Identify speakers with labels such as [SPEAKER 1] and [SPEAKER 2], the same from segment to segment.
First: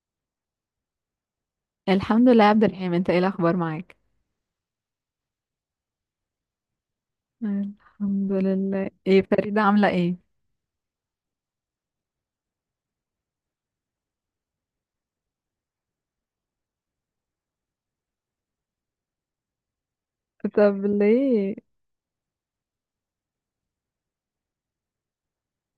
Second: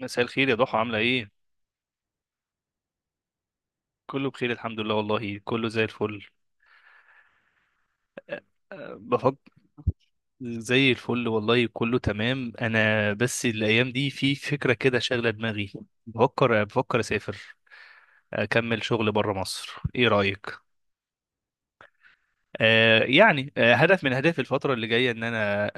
[SPEAKER 1] مساء الخير يا ضحى، عاملة ايه؟
[SPEAKER 2] الحمد لله يا عبد الرحيم، انت ايه الاخبار معاك؟
[SPEAKER 1] كله بخير الحمد لله، والله كله زي الفل.
[SPEAKER 2] الحمد
[SPEAKER 1] أه،
[SPEAKER 2] لله.
[SPEAKER 1] أه،
[SPEAKER 2] ايه
[SPEAKER 1] بفكر.
[SPEAKER 2] فريدة عاملة ايه؟
[SPEAKER 1] زي الفل والله، كله تمام. انا بس الايام دي في فكرة كده شاغلة دماغي. بفكر اسافر، اكمل شغل بره مصر، ايه رأيك؟
[SPEAKER 2] طب ليه؟
[SPEAKER 1] يعني، هدف من اهدافي الفتره اللي جايه ان انا آه،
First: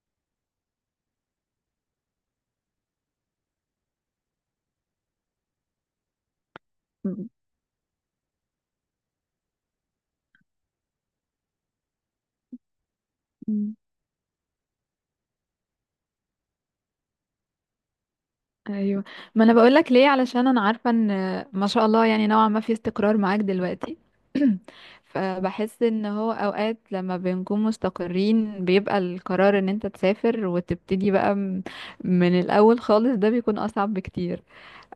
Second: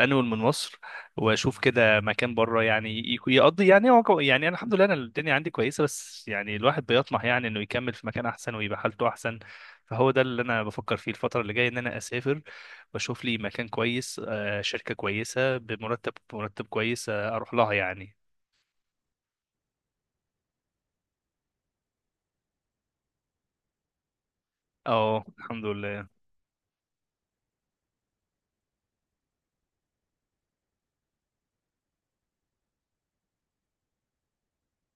[SPEAKER 1] آه، انول من مصر، واشوف كده مكان بره. يعني يقضي، يعني يعني انا الحمد لله، انا الدنيا عندي كويسه، بس يعني الواحد بيطمح
[SPEAKER 2] م-
[SPEAKER 1] يعني انه يكمل في مكان احسن ويبقى حالته احسن. فهو ده اللي انا بفكر فيه الفتره اللي جايه، ان انا اسافر واشوف لي مكان
[SPEAKER 2] م-
[SPEAKER 1] كويس، شركه كويسه بمرتب مرتب كويس، اروح لها يعني.
[SPEAKER 2] ايوه، ما انا بقول لك ليه، علشان انا عارفة ان ما شاء الله يعني نوعا ما في استقرار معاك دلوقتي.
[SPEAKER 1] اه الحمد
[SPEAKER 2] فبحس ان
[SPEAKER 1] لله.
[SPEAKER 2] هو اوقات لما بنكون مستقرين بيبقى القرار ان انت تسافر وتبتدي بقى من الاول خالص، ده بيكون اصعب بكتير.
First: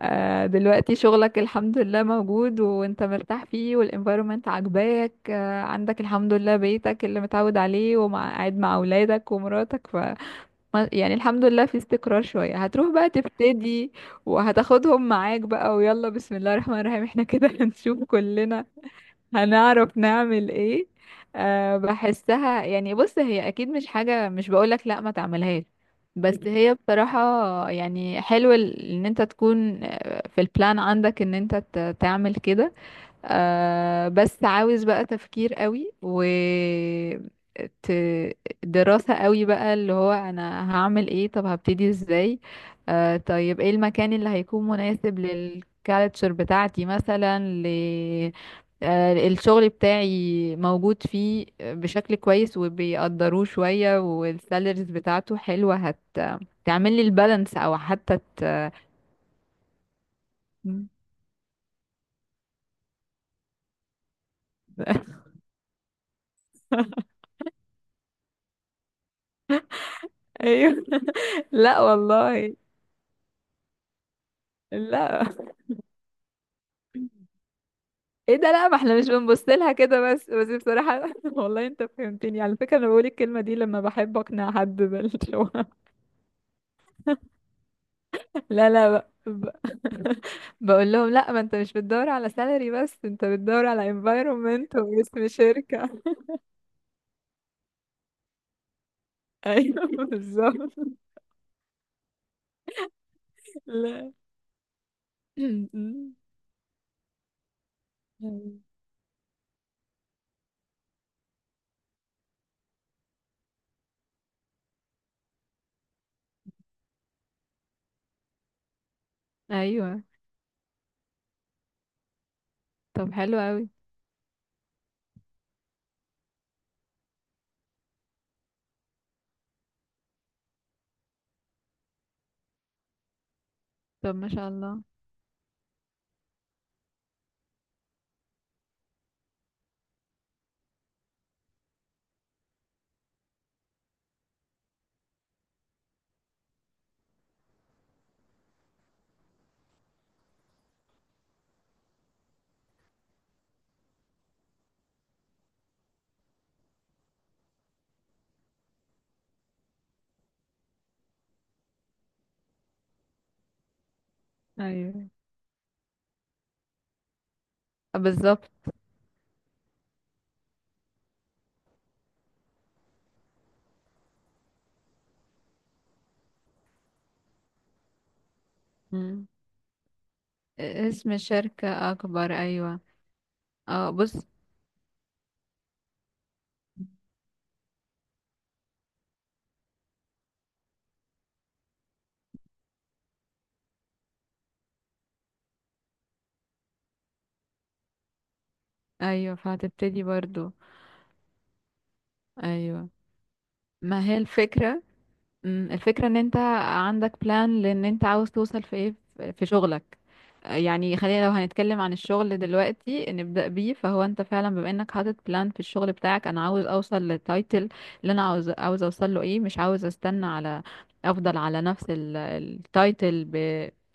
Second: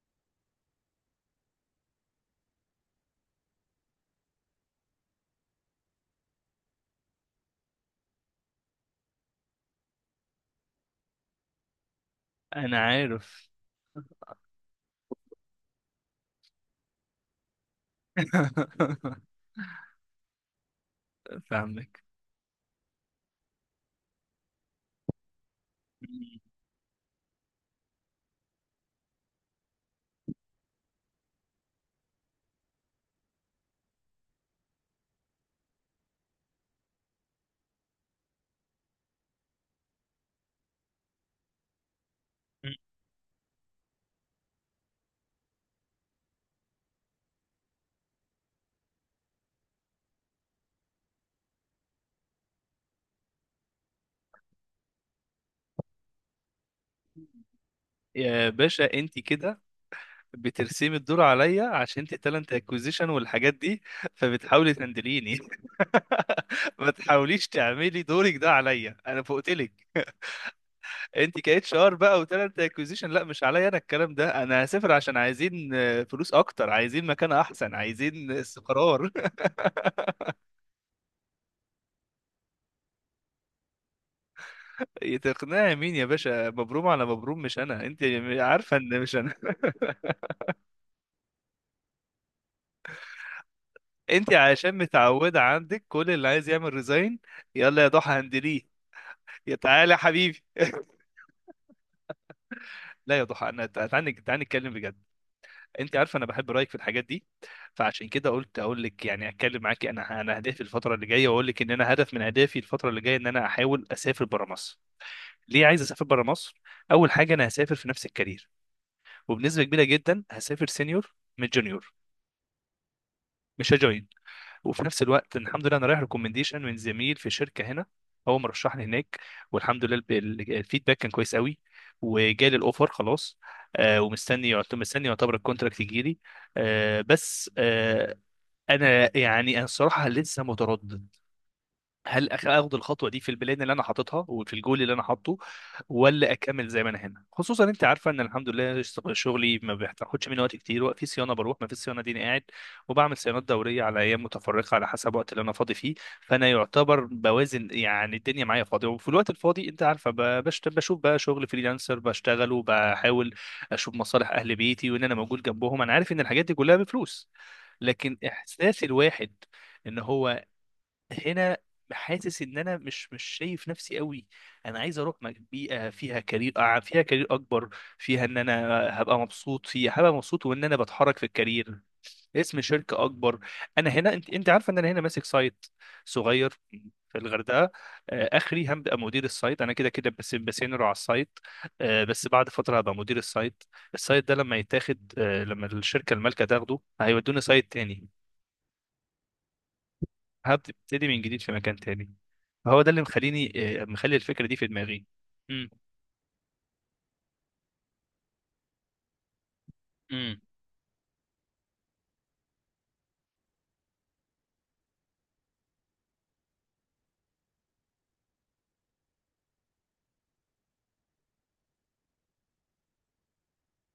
[SPEAKER 2] دلوقتي شغلك الحمد لله موجود وانت مرتاح فيه والانفايرومنت عاجباك، عندك الحمد لله بيتك اللي متعود عليه ومع قاعد مع اولادك ومراتك ف يعني الحمد لله في استقرار شوية،
[SPEAKER 1] انا
[SPEAKER 2] هتروح بقى
[SPEAKER 1] عارف.
[SPEAKER 2] تبتدي وهتاخدهم معاك بقى، ويلا بسم الله الرحمن الرحيم احنا كده هنشوف كلنا هنعرف نعمل ايه.
[SPEAKER 1] فاهمك.
[SPEAKER 2] بحسها يعني، بص هي اكيد مش حاجة، مش بقولك لا ما تعملهاش، بس هي بصراحة يعني حلو ان انت تكون في البلان عندك ان انت تعمل كده. بس عاوز بقى تفكير قوي و ت- دراسة قوي بقى، اللي هو انا هعمل ايه؟ طب هبتدي ازاي؟ طيب ايه المكان اللي هيكون مناسب للكالتشر بتاعتي مثلا ل الشغل بتاعي موجود فيه بشكل كويس وبيقدروه شوية، والسالاريز بتاعته حلوة، هت تعمل لي البالانس او حتى ت...
[SPEAKER 1] يا باشا انت كده بترسمي الدور عليا، عشان انت تالنت اكوزيشن والحاجات دي، فبتحاولي تهندليني. ما تحاوليش تعملي دورك ده عليا، انا فوقتلك.
[SPEAKER 2] ايوه
[SPEAKER 1] انت كاتش
[SPEAKER 2] لا
[SPEAKER 1] ار بقى
[SPEAKER 2] والله،
[SPEAKER 1] وتالنت اكوزيشن، لا مش عليا انا الكلام ده. انا هسافر عشان
[SPEAKER 2] لا،
[SPEAKER 1] عايزين فلوس اكتر، عايزين
[SPEAKER 2] ايه
[SPEAKER 1] مكان احسن، عايزين
[SPEAKER 2] ده؟ لا، ما احنا مش
[SPEAKER 1] استقرار.
[SPEAKER 2] بنبص لها كده، بس بصراحة والله انت فهمتني على فكرة، انا بقول الكلمة دي لما بحب اقنع حد بالشغل.
[SPEAKER 1] تقنعي مين يا باشا؟ مبروم على مبروم، مش انا انت.
[SPEAKER 2] لا
[SPEAKER 1] عارفه
[SPEAKER 2] لا،
[SPEAKER 1] ان
[SPEAKER 2] ب...
[SPEAKER 1] مش انا.
[SPEAKER 2] ب... بقول لهم لا، ما انت مش بتدور على سالري، بس انت بتدور على
[SPEAKER 1] انت
[SPEAKER 2] environment
[SPEAKER 1] عشان
[SPEAKER 2] واسم
[SPEAKER 1] متعوده عندك
[SPEAKER 2] شركة.
[SPEAKER 1] كل اللي عايز يعمل ريزاين: يلا يا ضحى هندليه. يا
[SPEAKER 2] ايوه
[SPEAKER 1] تعالى يا حبيبي،
[SPEAKER 2] بالظبط.
[SPEAKER 1] لا يا ضحى، انا تعالى
[SPEAKER 2] لا.
[SPEAKER 1] تعالى نتكلم بجد. انت عارفه انا بحب رايك في الحاجات دي، فعشان كده قلت اقول لك، يعني اتكلم معاكي. انا اهدافي الفتره اللي جايه، واقول لك ان انا هدف من اهدافي الفتره اللي جايه ان انا احاول اسافر بره مصر. ليه عايز اسافر بره مصر؟ اول حاجه، انا هسافر في نفس الكارير، وبنسبه كبيره
[SPEAKER 2] ايوه،
[SPEAKER 1] جدا هسافر سينيور من جونيور،
[SPEAKER 2] طب حلو قوي.
[SPEAKER 1] مش هجوين. وفي نفس الوقت الحمد لله انا رايح ريكومنديشن من زميل في شركه هنا، هو مرشحني هناك، والحمد لله الفيدباك كان كويس قوي، وجالي الاوفر خلاص. آه،
[SPEAKER 2] طب ما شاء
[SPEAKER 1] ومستني
[SPEAKER 2] الله.
[SPEAKER 1] مستني يعتبر الكونتراكت يجي لي. آه بس آه انا يعني انا الصراحه لسه متردد، هل اخد الخطوه دي في البلان اللي انا حاططها وفي الجول اللي انا حاطه، ولا اكمل زي ما انا هنا. خصوصا انت عارفه ان الحمد لله شغلي ما بياخدش مني وقت كتير. وقت في صيانه بروح، ما في صيانه دي أنا قاعد، وبعمل صيانات دوريه على ايام متفرقه على حسب الوقت اللي انا فاضي فيه. فانا يعتبر بوازن، يعني الدنيا معايا فاضيه، وفي الوقت الفاضي انت عارفه بشوف بقى شغل فريلانسر بشتغله، بحاول اشوف مصالح اهل بيتي وان
[SPEAKER 2] ايوه
[SPEAKER 1] انا موجود جنبهم. انا عارف ان الحاجات دي كلها بفلوس، لكن
[SPEAKER 2] بالظبط.
[SPEAKER 1] احساس الواحد ان هو هنا حاسس ان انا مش شايف نفسي قوي. انا عايز اروح بيئه فيها كارير، فيها كارير اكبر، فيها ان انا هبقى
[SPEAKER 2] مم.
[SPEAKER 1] مبسوط فيها، هبقى مبسوط، وان انا
[SPEAKER 2] اسم
[SPEAKER 1] بتحرك في الكارير.
[SPEAKER 2] الشركة اكبر،
[SPEAKER 1] اسم
[SPEAKER 2] ايوه.
[SPEAKER 1] شركه اكبر. انا
[SPEAKER 2] اه
[SPEAKER 1] هنا،
[SPEAKER 2] بص.
[SPEAKER 1] انت عارفه ان انا هنا ماسك سايت صغير في الغردقه. اخري هبقى مدير السايت. انا كده كده بس بسينر على السايت، بس بعد فتره هبقى مدير السايت. السايت ده لما يتاخد، لما الشركه المالكه تاخده، هيودوني سايت تاني،
[SPEAKER 2] ايوه فهتبتدي برضو.
[SPEAKER 1] هبتدي من جديد في مكان تاني. هو
[SPEAKER 2] ايوه.
[SPEAKER 1] ده اللي مخليني،
[SPEAKER 2] ما
[SPEAKER 1] مخلي
[SPEAKER 2] هي
[SPEAKER 1] الفكرة دي في
[SPEAKER 2] الفكرة.
[SPEAKER 1] دماغي. امم
[SPEAKER 2] الفكرة ان انت عندك بلان، لان انت عاوز توصل في ايه، في شغلك.
[SPEAKER 1] امم
[SPEAKER 2] يعني خلينا لو هنتكلم عن الشغل دلوقتي نبدأ بيه، فهو انت فعلا بما انك حاطط بلان في الشغل بتاعك، انا عاوز اوصل للتايتل اللي انا عاوز اوصل له، ايه مش عاوز استنى على افضل على نفس التايتل ب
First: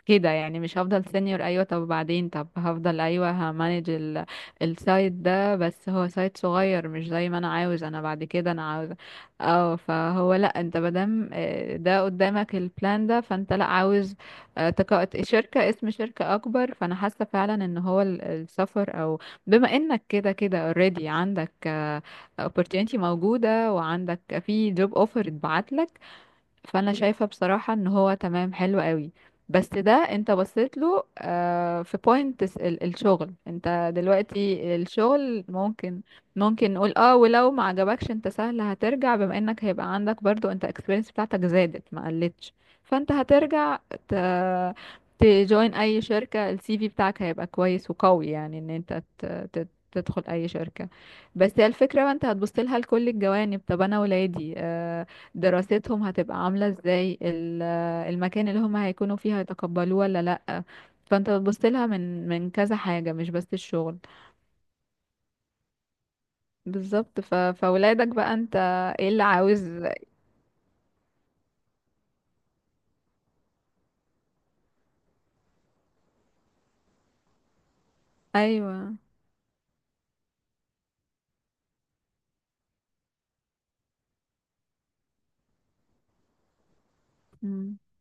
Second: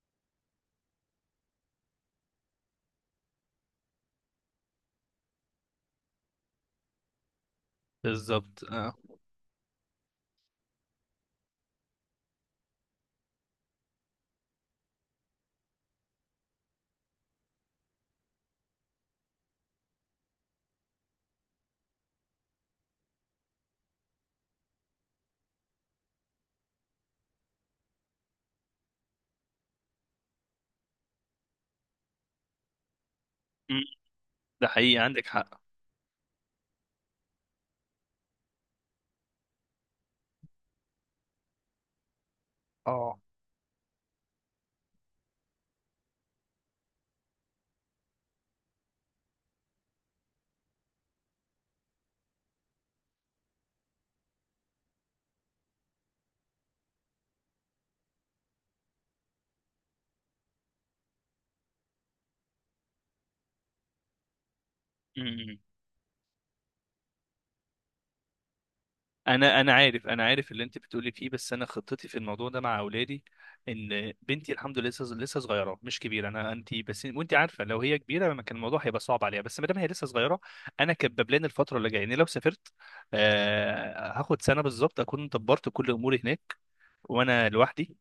[SPEAKER 2] كده، يعني مش هفضل سينيور، ايوه طب بعدين، طب هفضل ايوه همانج السايت ده، بس هو سايت صغير مش زي ما انا عاوز. انا بعد كده
[SPEAKER 1] بالظبط
[SPEAKER 2] انا عاوز
[SPEAKER 1] اه.
[SPEAKER 2] اه فهو لا، انت مادام ده قدامك البلان ده، فانت لا عاوز شركة، اسم شركة أكبر، فأنا حاسة فعلا إن هو السفر أو، بما إنك كده كده already عندك opportunity موجودة، وعندك في job offer اتبعت، فانا شايفة بصراحة ان هو تمام حلو قوي. بس ده انت بصيت له في بوينت الشغل،
[SPEAKER 1] مم.
[SPEAKER 2] انت
[SPEAKER 1] ده
[SPEAKER 2] دلوقتي
[SPEAKER 1] حقيقي، عندك
[SPEAKER 2] الشغل
[SPEAKER 1] حق.
[SPEAKER 2] ممكن نقول اه، ولو ما عجبكش انت سهل هترجع، بما انك هيبقى عندك برضو انت اكسبيرينس بتاعتك زادت ما قلتش. فانت
[SPEAKER 1] اه.
[SPEAKER 2] هترجع ت... تجوين اي شركة، السي في بتاعك هيبقى كويس وقوي، يعني ان انت تدخل اي شركة. بس هي الفكرة بقى، انت هتبص لها لكل الجوانب، طب انا ولادي دراستهم هتبقى عاملة ازاي، المكان اللي هم هيكونوا فيه هيتقبلوه ولا لأ؟ فانت بتبص لها من كذا حاجة، مش بس الشغل.
[SPEAKER 1] امم
[SPEAKER 2] بالظبط ف... فولادك بقى انت ايه اللي
[SPEAKER 1] انا
[SPEAKER 2] عاوز؟
[SPEAKER 1] انا عارف، انا عارف اللي انت بتقولي فيه، بس انا خطتي في الموضوع ده مع اولادي ان بنتي الحمد لله لسه صغيره مش كبيره. انا انت بس وانت عارفه لو هي كبيره ما كان الموضوع هيبقى
[SPEAKER 2] ايوه.
[SPEAKER 1] صعب عليها، بس ما دام هي لسه صغيره، انا كباب لنا الفتره اللي جايه. يعني لو سافرت، آه، هاخد سنه بالظبط اكون دبرت كل اموري هناك، وانا
[SPEAKER 2] مم.
[SPEAKER 1] لوحدي.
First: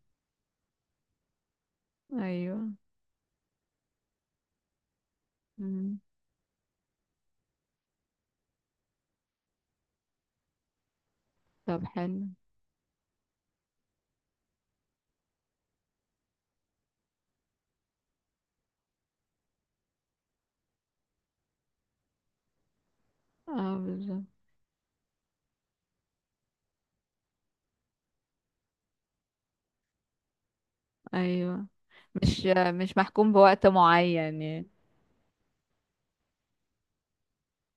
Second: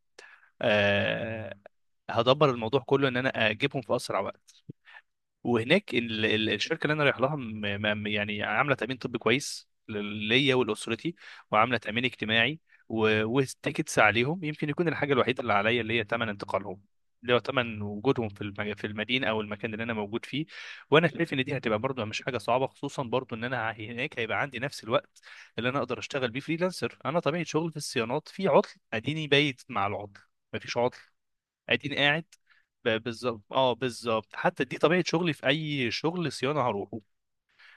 [SPEAKER 1] آه، هدبر
[SPEAKER 2] ايوه.
[SPEAKER 1] الموضوع كله ان انا اجيبهم في اسرع وقت. وهناك
[SPEAKER 2] مم.
[SPEAKER 1] الشركه اللي انا رايح لها يعني عامله تامين طبي كويس ليا ولاسرتي، وعامله
[SPEAKER 2] طب
[SPEAKER 1] تامين
[SPEAKER 2] حلو.
[SPEAKER 1] اجتماعي، والتيكتس عليهم. يمكن يكون الحاجه الوحيده اللي عليا اللي هي ثمن انتقالهم، اللي هو ثمن وجودهم في في المدينه او المكان اللي انا موجود فيه. وانا شايف ان دي هتبقى برضو مش حاجه صعبه، خصوصا برضو ان انا
[SPEAKER 2] اه
[SPEAKER 1] هناك
[SPEAKER 2] بالظبط.
[SPEAKER 1] هيبقى عندي نفس الوقت اللي انا اقدر اشتغل بيه فريلانسر. انا طبيعه شغل في الصيانات، في عطل اديني بايت مع العطل، مفيش عطل
[SPEAKER 2] ايوه،
[SPEAKER 1] اديني قاعد.
[SPEAKER 2] مش مش محكوم
[SPEAKER 1] بالظبط
[SPEAKER 2] بوقت
[SPEAKER 1] اه، بالظبط.
[SPEAKER 2] معين
[SPEAKER 1] حتى
[SPEAKER 2] يعني.
[SPEAKER 1] دي طبيعه شغلي، في اي شغل صيانه هروحه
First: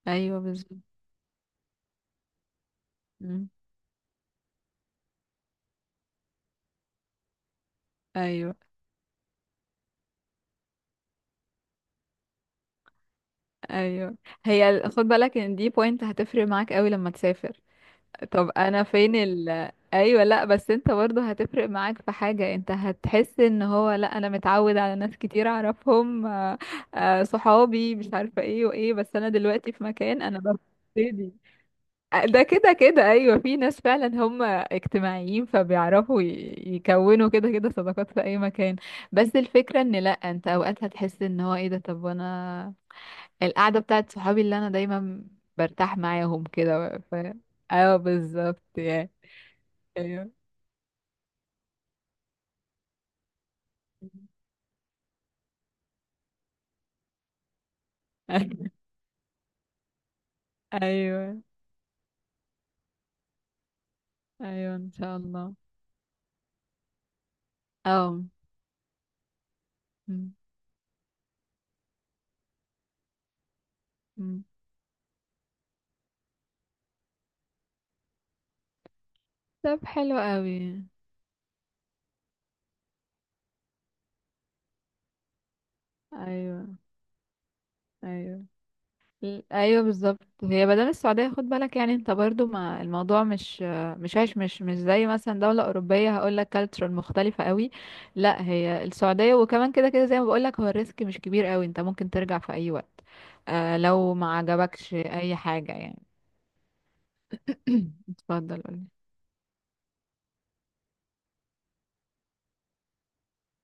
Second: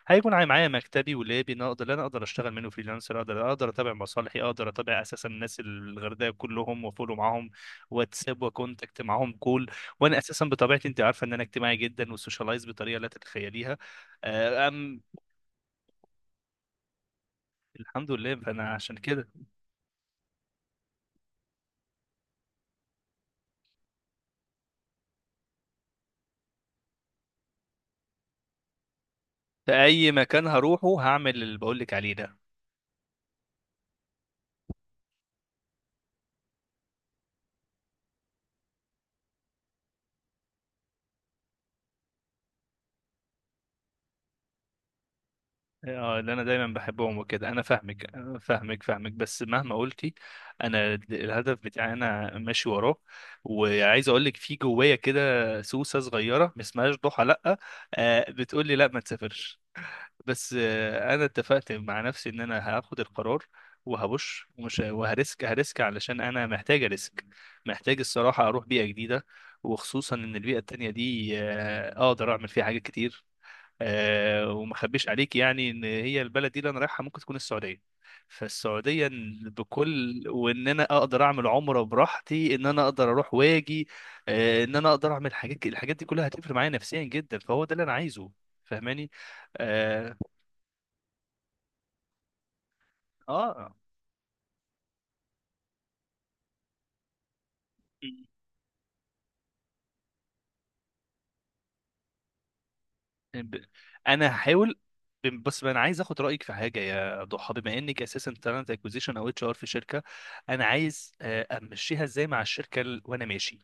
[SPEAKER 1] هيكون
[SPEAKER 2] ايوه
[SPEAKER 1] معايا
[SPEAKER 2] بالظبط.
[SPEAKER 1] مكتبي ولابي. انا اقدر اشتغل منه فريلانسر، اقدر
[SPEAKER 2] مم.
[SPEAKER 1] اتابع مصالحي، اقدر اتابع اساسا الناس الغردقه كلهم، وافولو معاهم واتساب
[SPEAKER 2] ايوه.
[SPEAKER 1] وكونتاكت معاهم كول. وانا اساسا بطبيعتي انت عارفه ان انا اجتماعي جدا، وسوشيالايز بطريقه لا تتخيليها.
[SPEAKER 2] ايوه.
[SPEAKER 1] آه،
[SPEAKER 2] هي
[SPEAKER 1] ام
[SPEAKER 2] خد بالك ان دي بوينت هتفرق معاك قوي لما تسافر.
[SPEAKER 1] الحمد لله،
[SPEAKER 2] طب
[SPEAKER 1] فانا
[SPEAKER 2] انا
[SPEAKER 1] عشان
[SPEAKER 2] فين
[SPEAKER 1] كده
[SPEAKER 2] ال ايوه، لا بس انت برضه هتفرق معاك في حاجة، انت هتحس ان هو لا انا متعود على ناس كتير اعرفهم صحابي مش عارفة ايه وايه، بس انا دلوقتي
[SPEAKER 1] في
[SPEAKER 2] في
[SPEAKER 1] اي
[SPEAKER 2] مكان انا
[SPEAKER 1] مكان هروحه
[SPEAKER 2] ببتدي
[SPEAKER 1] هعمل اللي بقول لك عليه ده.
[SPEAKER 2] ده كده كده ايوه، في ناس فعلا هم اجتماعيين فبيعرفوا يكونوا كده كده صداقات في اي مكان. بس الفكرة ان لا انت اوقات هتحس ان هو ايه ده، طب وانا القعدة بتاعت صحابي اللي انا دايما برتاح
[SPEAKER 1] اه، اللي انا
[SPEAKER 2] معاهم
[SPEAKER 1] دايما
[SPEAKER 2] كده ف...
[SPEAKER 1] بحبهم وكده، انا
[SPEAKER 2] ايوه
[SPEAKER 1] فاهمك، أنا
[SPEAKER 2] بالظبط
[SPEAKER 1] فاهمك
[SPEAKER 2] يعني.
[SPEAKER 1] فاهمك بس مهما قلتي،
[SPEAKER 2] ايوه
[SPEAKER 1] انا الهدف بتاعي انا ماشي وراه. وعايز اقول لك في جوايا كده سوسه صغيره، ما اسمهاش ضحى لا، بتقول لي لا ما تسافرش، بس انا
[SPEAKER 2] ايوه.
[SPEAKER 1] اتفقت مع نفسي ان انا هاخد القرار وهبش
[SPEAKER 2] ايوه
[SPEAKER 1] ومش
[SPEAKER 2] ان شاء
[SPEAKER 1] وهرسك
[SPEAKER 2] الله.
[SPEAKER 1] هرسك، علشان انا محتاج ريسك، محتاج
[SPEAKER 2] اه
[SPEAKER 1] الصراحه اروح بيئه جديده. وخصوصا ان
[SPEAKER 2] م-
[SPEAKER 1] البيئه التانية دي اقدر اعمل فيها حاجات كتير.
[SPEAKER 2] م.
[SPEAKER 1] وما اخبيش عليك يعني ان هي البلد دي اللي انا رايحها ممكن تكون السعوديه. فالسعوديه إن
[SPEAKER 2] طب حلو
[SPEAKER 1] بكل،
[SPEAKER 2] قوي.
[SPEAKER 1] وان انا اقدر اعمل عمره براحتي، ان انا اقدر اروح واجي، ان انا اقدر اعمل حاجات، الحاجات دي كلها هتفرق
[SPEAKER 2] ايوه.
[SPEAKER 1] معايا نفسيا جدا، فهو ده اللي انا عايزه.
[SPEAKER 2] ايوه.
[SPEAKER 1] فاهماني؟
[SPEAKER 2] ايوه
[SPEAKER 1] اه,
[SPEAKER 2] بالظبط. هي بدل السعوديه، خد بالك يعني انت برضو ما الموضوع مش
[SPEAKER 1] آه.
[SPEAKER 2] مش عايش، مش زي مثلا دوله اوروبيه هقول لك كالتشر مختلفه قوي. لا هي السعوديه، وكمان كده كده زي ما بقول لك، هو الريسك مش كبير قوي، انت ممكن ترجع في اي وقت
[SPEAKER 1] ب-
[SPEAKER 2] لو
[SPEAKER 1] انا
[SPEAKER 2] ما
[SPEAKER 1] هحاول.
[SPEAKER 2] عجبكش اي
[SPEAKER 1] بس
[SPEAKER 2] حاجه
[SPEAKER 1] انا عايز
[SPEAKER 2] يعني.
[SPEAKER 1] اخد رايك في حاجه يا ضحى، بما انك اساسا
[SPEAKER 2] اتفضل
[SPEAKER 1] تالنت
[SPEAKER 2] قولي.
[SPEAKER 1] اكوزيشن او اتش ار في شركه. انا عايز امشيها ازاي مع الشركه وانا ماشي.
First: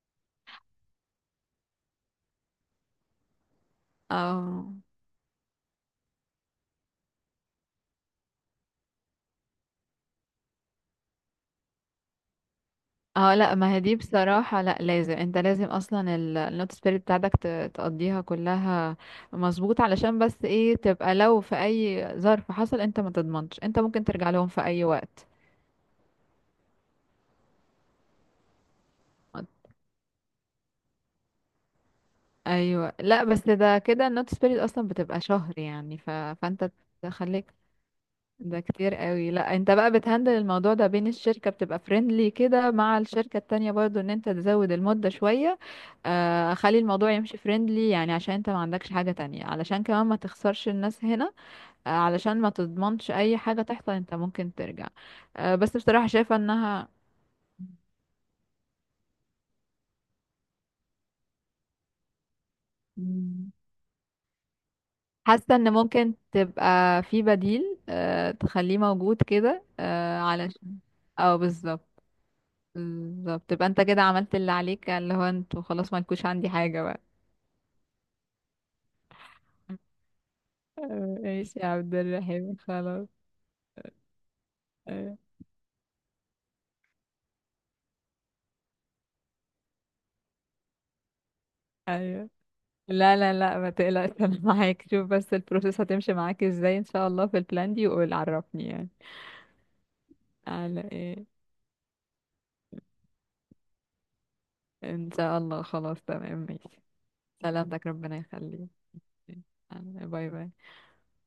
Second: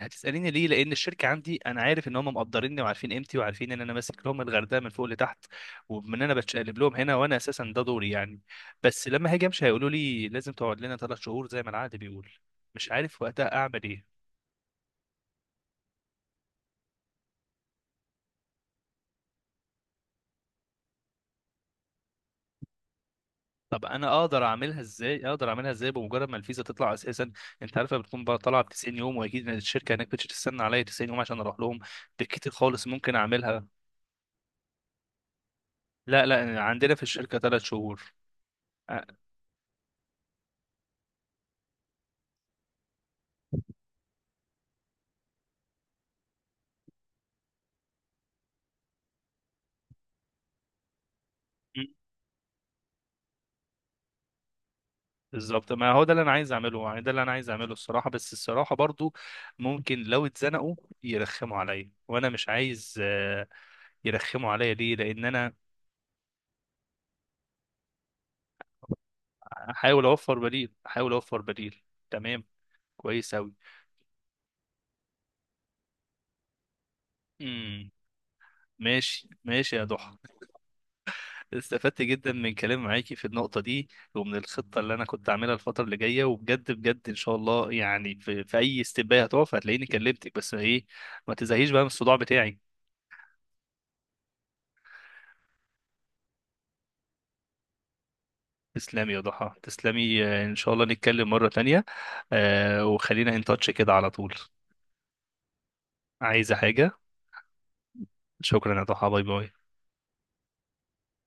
[SPEAKER 1] هتسأليني ليه؟ لأن الشركة عندي، أنا عارف إن هم مقدريني وعارفين قيمتي وعارفين إن أنا ماسك لهم
[SPEAKER 2] اه
[SPEAKER 1] الغردقة من فوق لتحت، وإن أنا بتشقلب لهم هنا، وأنا أساسا ده دوري يعني. بس لما هاجي أمشي هيقولوا لي لازم تقعد لنا 3 شهور زي ما العقد بيقول. مش عارف
[SPEAKER 2] اه،
[SPEAKER 1] وقتها
[SPEAKER 2] لا، ما هي
[SPEAKER 1] أعمل
[SPEAKER 2] دي
[SPEAKER 1] إيه.
[SPEAKER 2] بصراحة، لا لازم انت، لازم اصلا النوت سبيريت بتاعتك تقضيها كلها. مظبوط، علشان بس ايه، تبقى لو في اي ظرف حصل انت ما تضمنش، انت
[SPEAKER 1] طب
[SPEAKER 2] ممكن
[SPEAKER 1] أنا
[SPEAKER 2] ترجع
[SPEAKER 1] أقدر
[SPEAKER 2] لهم في
[SPEAKER 1] أعملها
[SPEAKER 2] اي
[SPEAKER 1] إزاي؟
[SPEAKER 2] وقت.
[SPEAKER 1] أقدر أعملها إزاي بمجرد ما الفيزا تطلع أساسا. أنت عارفة بتكون بقى طالعة ب 90 يوم، وأكيد إن الشركة هناك مش هتستنى عليا 90 يوم عشان أروح لهم. بالكتير خالص
[SPEAKER 2] ايوه
[SPEAKER 1] ممكن
[SPEAKER 2] لا، بس
[SPEAKER 1] أعملها.
[SPEAKER 2] ده كده النوت سبيريت اصلا بتبقى شهر يعني، ف...
[SPEAKER 1] لا لا،
[SPEAKER 2] فانت
[SPEAKER 1] عندنا في الشركة
[SPEAKER 2] تخليك
[SPEAKER 1] 3 شهور.
[SPEAKER 2] ده كتير قوي. لا انت بقى بتهندل الموضوع ده بين الشركة، بتبقى فريندلي كده مع الشركة التانية برضو، ان انت تزود المدة شوية، خلي الموضوع يمشي فريندلي يعني، عشان انت ما عندكش حاجة تانية، علشان كمان ما تخسرش الناس هنا، علشان ما تضمنش اي حاجة تحصل، انت ممكن ترجع. آه
[SPEAKER 1] بالظبط،
[SPEAKER 2] بس
[SPEAKER 1] ما هو
[SPEAKER 2] بصراحة
[SPEAKER 1] ده اللي انا
[SPEAKER 2] شايفة
[SPEAKER 1] عايز
[SPEAKER 2] انها
[SPEAKER 1] اعمله يعني، ده اللي انا عايز اعمله الصراحه. بس الصراحه برضو ممكن لو اتزنقوا يرخموا عليا، وانا مش عايز
[SPEAKER 2] مم.
[SPEAKER 1] يرخموا عليا. ليه؟ لان انا
[SPEAKER 2] حاسة ان ممكن تبقى في بديل، تخليه موجود كده
[SPEAKER 1] احاول اوفر بديل،
[SPEAKER 2] علشان
[SPEAKER 1] احاول
[SPEAKER 2] اه
[SPEAKER 1] اوفر بديل.
[SPEAKER 2] بالظبط.
[SPEAKER 1] تمام. كويس
[SPEAKER 2] بالظبط،
[SPEAKER 1] اوي.
[SPEAKER 2] تبقى انت كده عملت اللي عليك، اللي هو انتوا خلاص ما لكوش عندي حاجة بقى.
[SPEAKER 1] امم ماشي ماشي يا ضحى.
[SPEAKER 2] آه، ماشي يا عبد
[SPEAKER 1] استفدت جدا من
[SPEAKER 2] الرحيم
[SPEAKER 1] كلام
[SPEAKER 2] خلاص.
[SPEAKER 1] معاكي في النقطه دي، ومن الخطه اللي انا
[SPEAKER 2] ايوه.
[SPEAKER 1] كنت اعملها الفتره اللي جايه. وبجد بجد، ان شاء الله يعني في، في اي استباية هتقف هتلاقيني كلمتك، بس ايه، ما تزهقيش بقى من الصداع
[SPEAKER 2] أيوة.
[SPEAKER 1] بتاعي.
[SPEAKER 2] لا لا لا، ما تقلقش انا معاك، شوف بس البروسيس هتمشي معاك ازاي ان شاء الله في البلان دي وقول عرفني يعني.
[SPEAKER 1] تسلمي يا ضحى، تسلمي. ان شاء
[SPEAKER 2] على
[SPEAKER 1] الله
[SPEAKER 2] ايه؟
[SPEAKER 1] نتكلم مرة تانية، وخلينا ان تاتش كده على طول.
[SPEAKER 2] ان شاء الله، خلاص تمام
[SPEAKER 1] عايزة
[SPEAKER 2] ماشي.
[SPEAKER 1] حاجة؟
[SPEAKER 2] سلامتك ربنا يخليك.
[SPEAKER 1] شكرا يا ضحى، باي باي.
[SPEAKER 2] يلا، باي باي.